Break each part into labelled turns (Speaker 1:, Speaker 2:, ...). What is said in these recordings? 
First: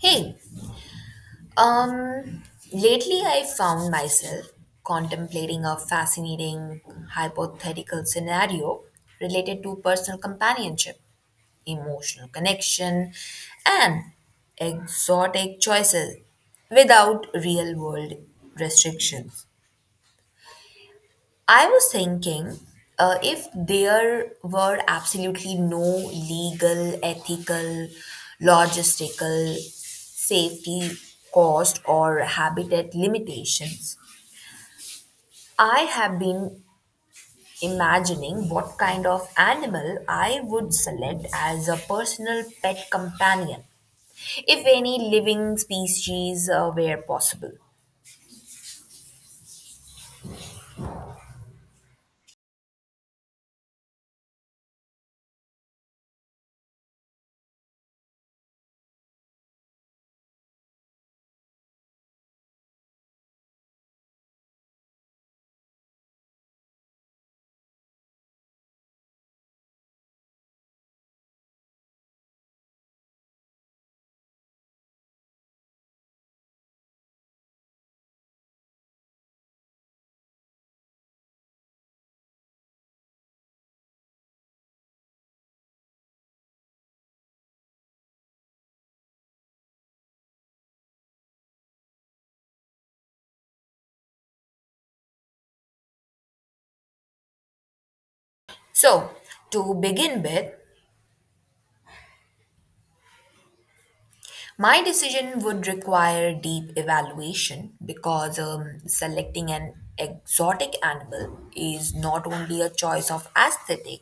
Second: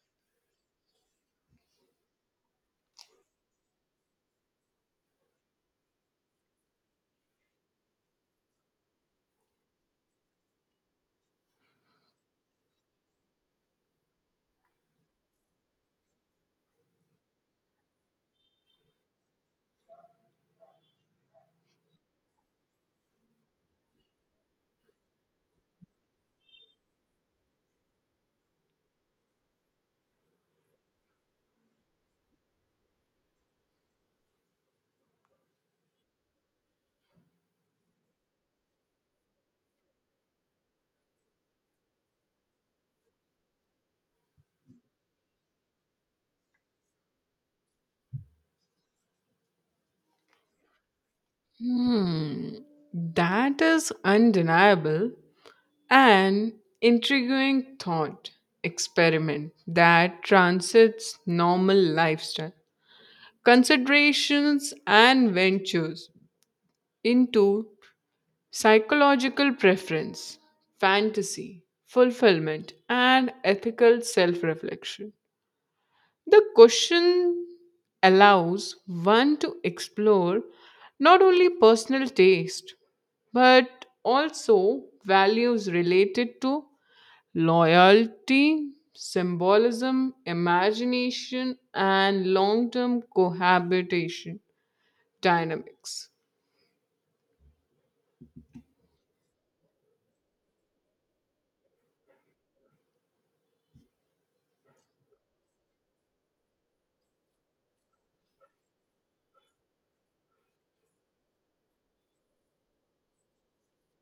Speaker 1: Hey, um, lately I found myself contemplating a fascinating hypothetical scenario related to personal companionship, emotional connection, and exotic choices without real world restrictions. I was thinking if there were absolutely no legal, ethical, logistical, safety, cost, or habitat limitations, I have been imagining what kind of animal I would select as a personal pet companion, if any living species were possible.
Speaker 2: Hmm, that is undeniable an intriguing thought experiment that transits normal lifestyle considerations and ventures into psychological preference, fantasy, fulfillment, and ethical self reflection. The question allows one to explore not only personal taste but also values related to loyalty, symbolism, imagination, and long term cohabitation dynamics.
Speaker 1: So, to begin with, my decision would require deep evaluation because selecting an exotic animal is not only a choice of aesthetic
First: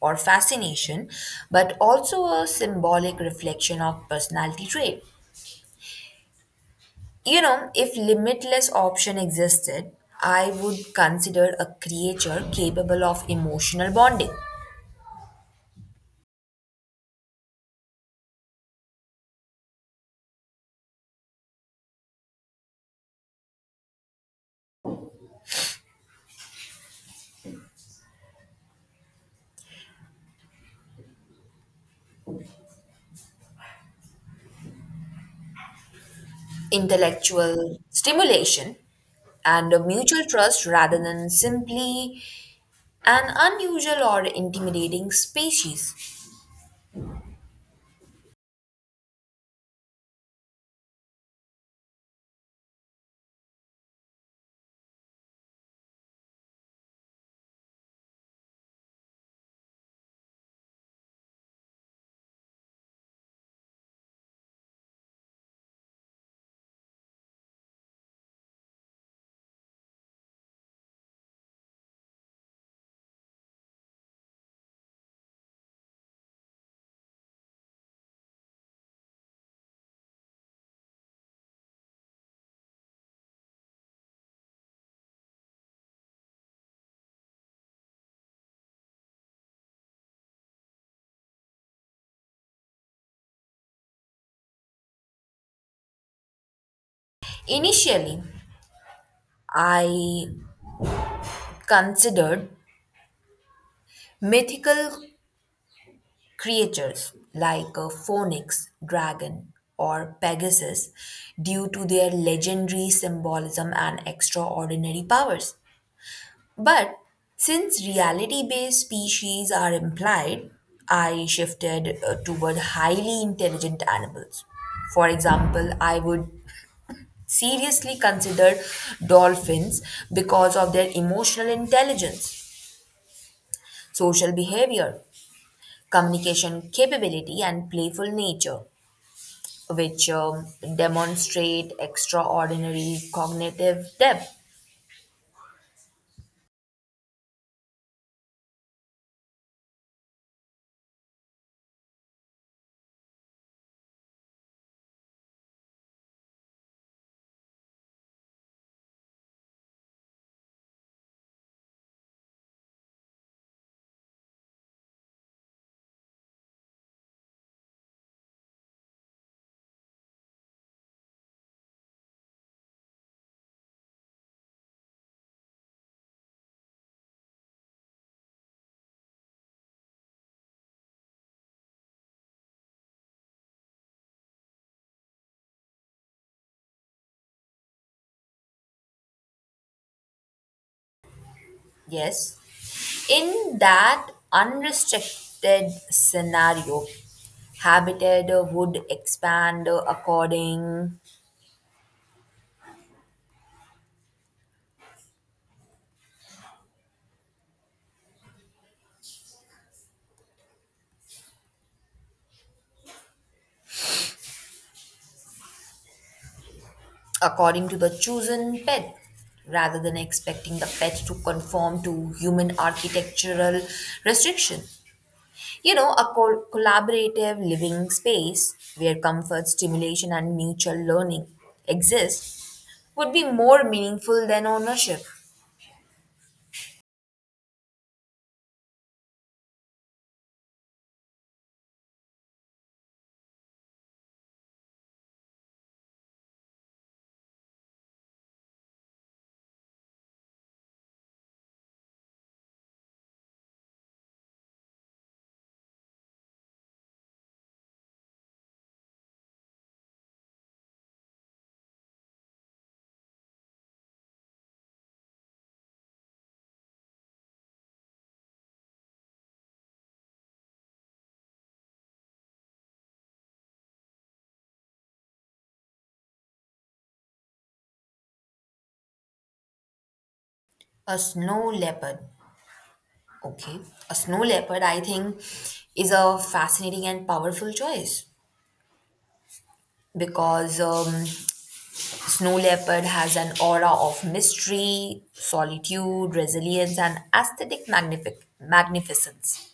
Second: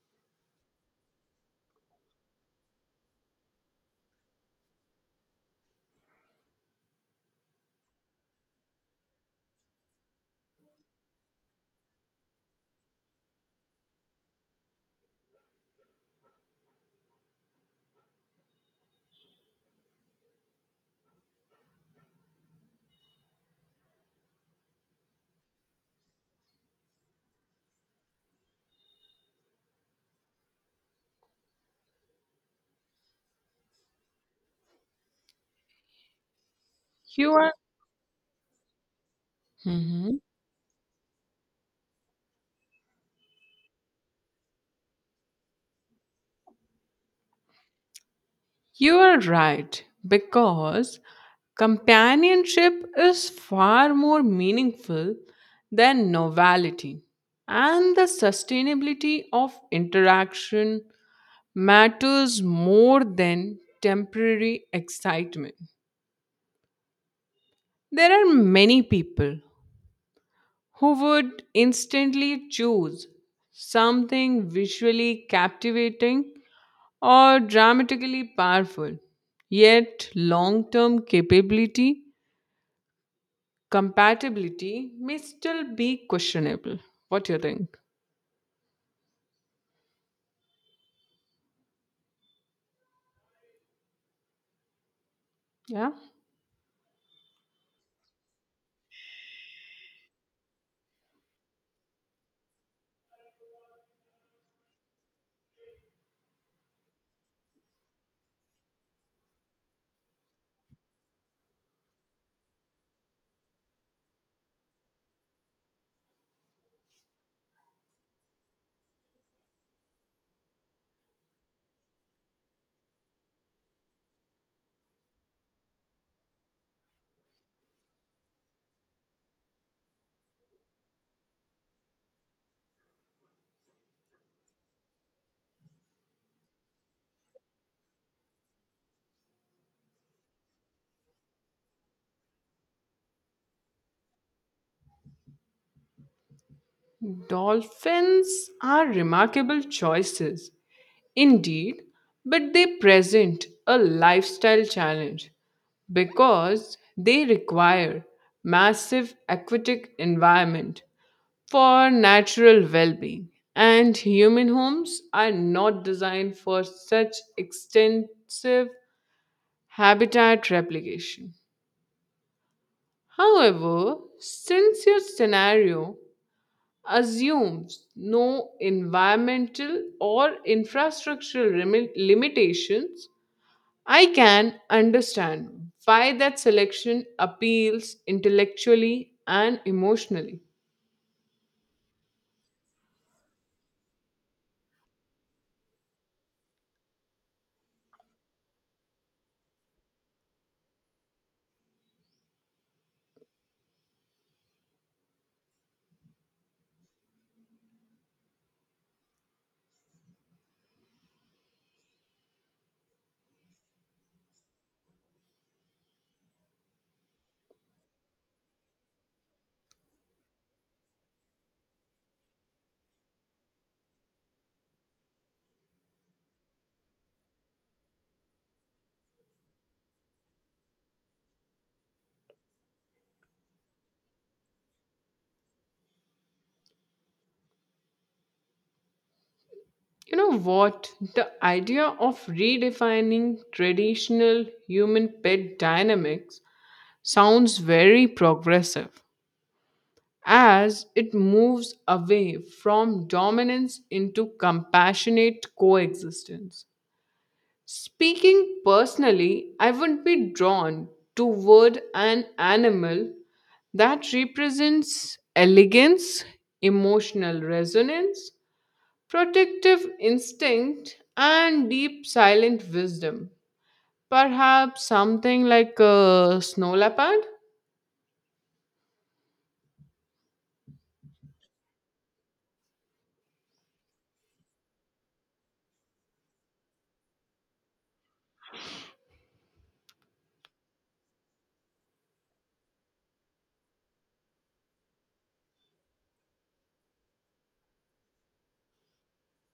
Speaker 1: or fascination, but also a symbolic reflection of personality trait. You know, if limitless option existed, I would consider a creature capable of emotional bonding
Speaker 2: You are.
Speaker 1: intellectual stimulation and a
Speaker 2: Mhm.
Speaker 1: mutual trust rather than simply an unusual or intimidating species.
Speaker 2: You are right, because companionship is far more meaningful than novelty, and the sustainability of interaction matters more than temporary excitement. There are many people who would instantly choose something visually captivating or dramatically powerful, yet long term capability compatibility may still be questionable. What do you think? Yeah.
Speaker 1: Initially, I considered mythical creatures like a phoenix, dragon, or Pegasus due to their legendary symbolism and extraordinary powers. But since reality based species are implied, I shifted toward highly intelligent animals. For example, I would seriously consider dolphins because of their emotional intelligence, social behavior, communication capability, and playful nature, which demonstrate extraordinary cognitive depth.
Speaker 2: Dolphins are remarkable choices, indeed, but they present a lifestyle challenge because they require massive aquatic environment for natural well-being, and human homes are not designed for such extensive habitat replication. However, since your scenario assumes no environmental or infrastructural limitations, I can understand why that selection appeals intellectually and emotionally.
Speaker 1: Yes. In that unrestricted scenario, habitat would expand according to the chosen pet rather than expecting the pet to conform to human architectural restriction. You know, a collaborative living space where comfort, stimulation and mutual learning exist would be more meaningful than ownership.
Speaker 2: You know what? The idea of redefining traditional human pet dynamics sounds very progressive, as it moves away from dominance into compassionate coexistence. Speaking personally, I would be drawn toward an animal that represents elegance, emotional resonance, protective instinct, and deep silent wisdom. Perhaps something like a snow leopard?
Speaker 1: A snow leopard. Okay, a snow leopard, I think, is a fascinating and powerful choice because snow leopard has an aura of mystery, solitude, resilience, and aesthetic magnificence.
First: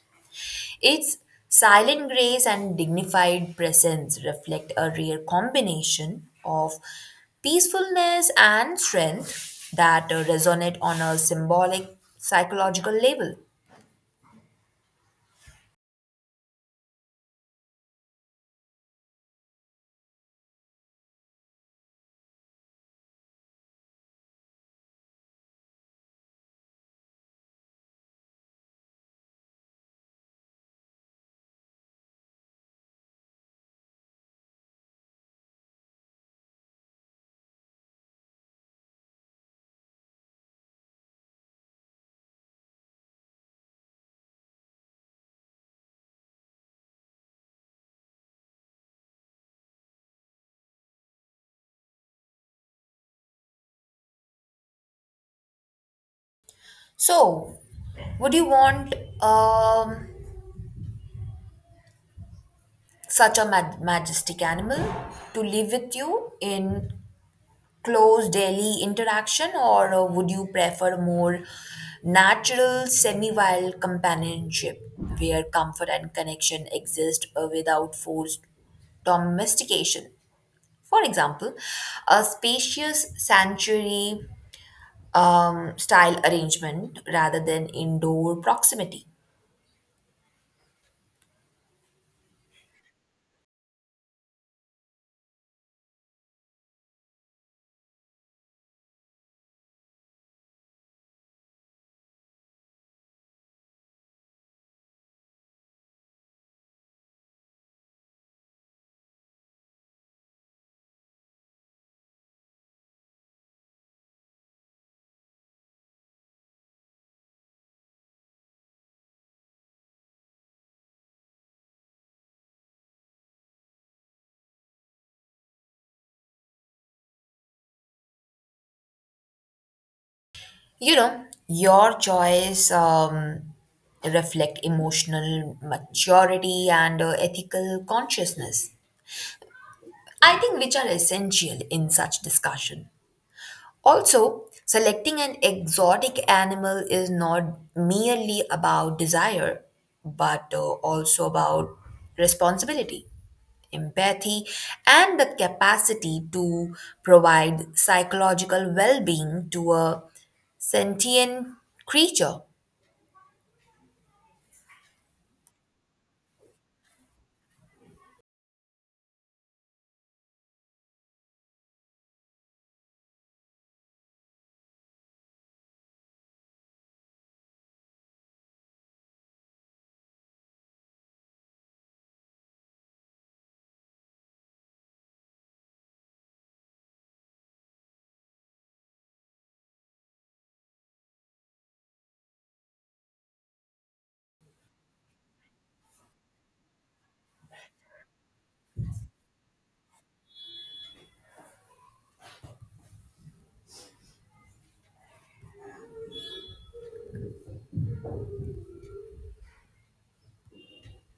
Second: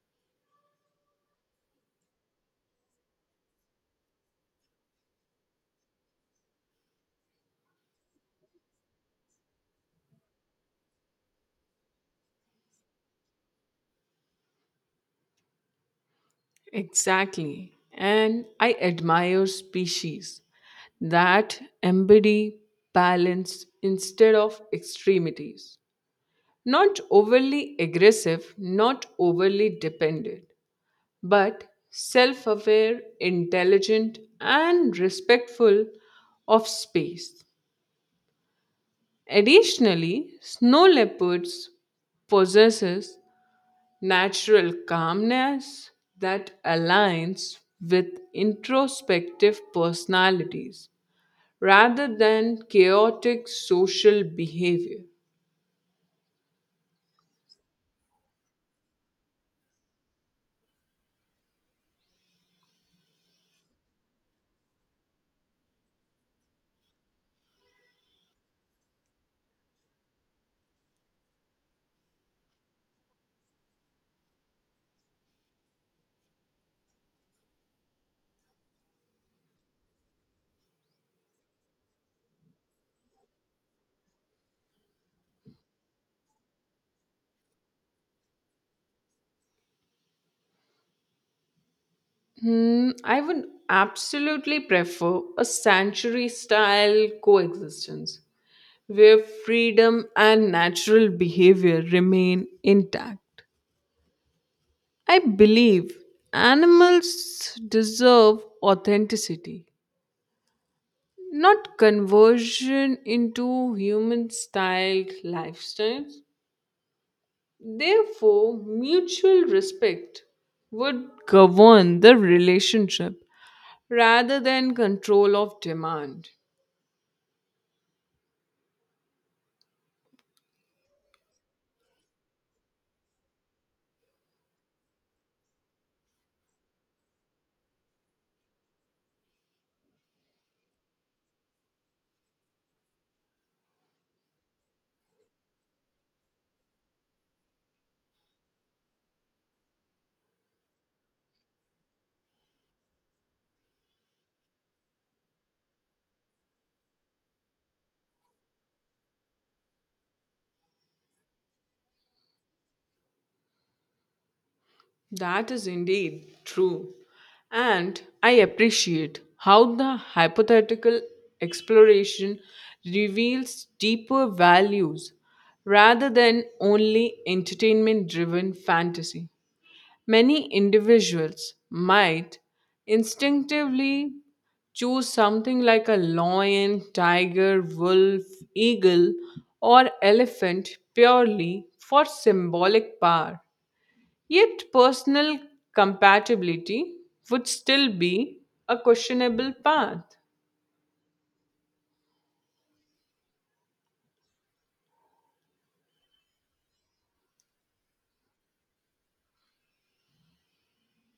Speaker 1: Its silent grace and dignified presence reflect a rare combination of peacefulness and strength that resonate on a symbolic psychological level.
Speaker 2: Exactly. And I admire species that embody balance instead of extremities. Not overly aggressive, not overly dependent, but self aware, intelligent, and respectful of space. Additionally, snow leopards possesses natural calmness that aligns with introspective personalities rather than chaotic social behavior.
Speaker 1: So, would you want um, such a majestic animal to live with you in close daily interaction, or would you prefer more natural, semi wild companionship where comfort and connection exist without forced domestication? For example, a spacious sanctuary style arrangement rather than indoor proximity.
Speaker 2: Hmm, I would absolutely prefer a sanctuary style coexistence where freedom and natural behavior remain intact. I believe animals deserve authenticity, not conversion into human styled lifestyles. Therefore, mutual respect would govern the relationship rather than control of demand.
Speaker 1: You know, your choice reflect emotional maturity and ethical consciousness. I think which are essential in such discussion. Also, selecting an exotic animal is not merely about desire, but also about responsibility, empathy, and the capacity to provide psychological well being to a sentient creature.
Speaker 2: That is indeed true. And I appreciate how the hypothetical exploration reveals deeper values rather than only entertainment driven fantasy. Many individuals might instinctively choose something like a lion, tiger, wolf, eagle, or elephant purely for symbolic power. Yet, personal compatibility would still be a questionable path.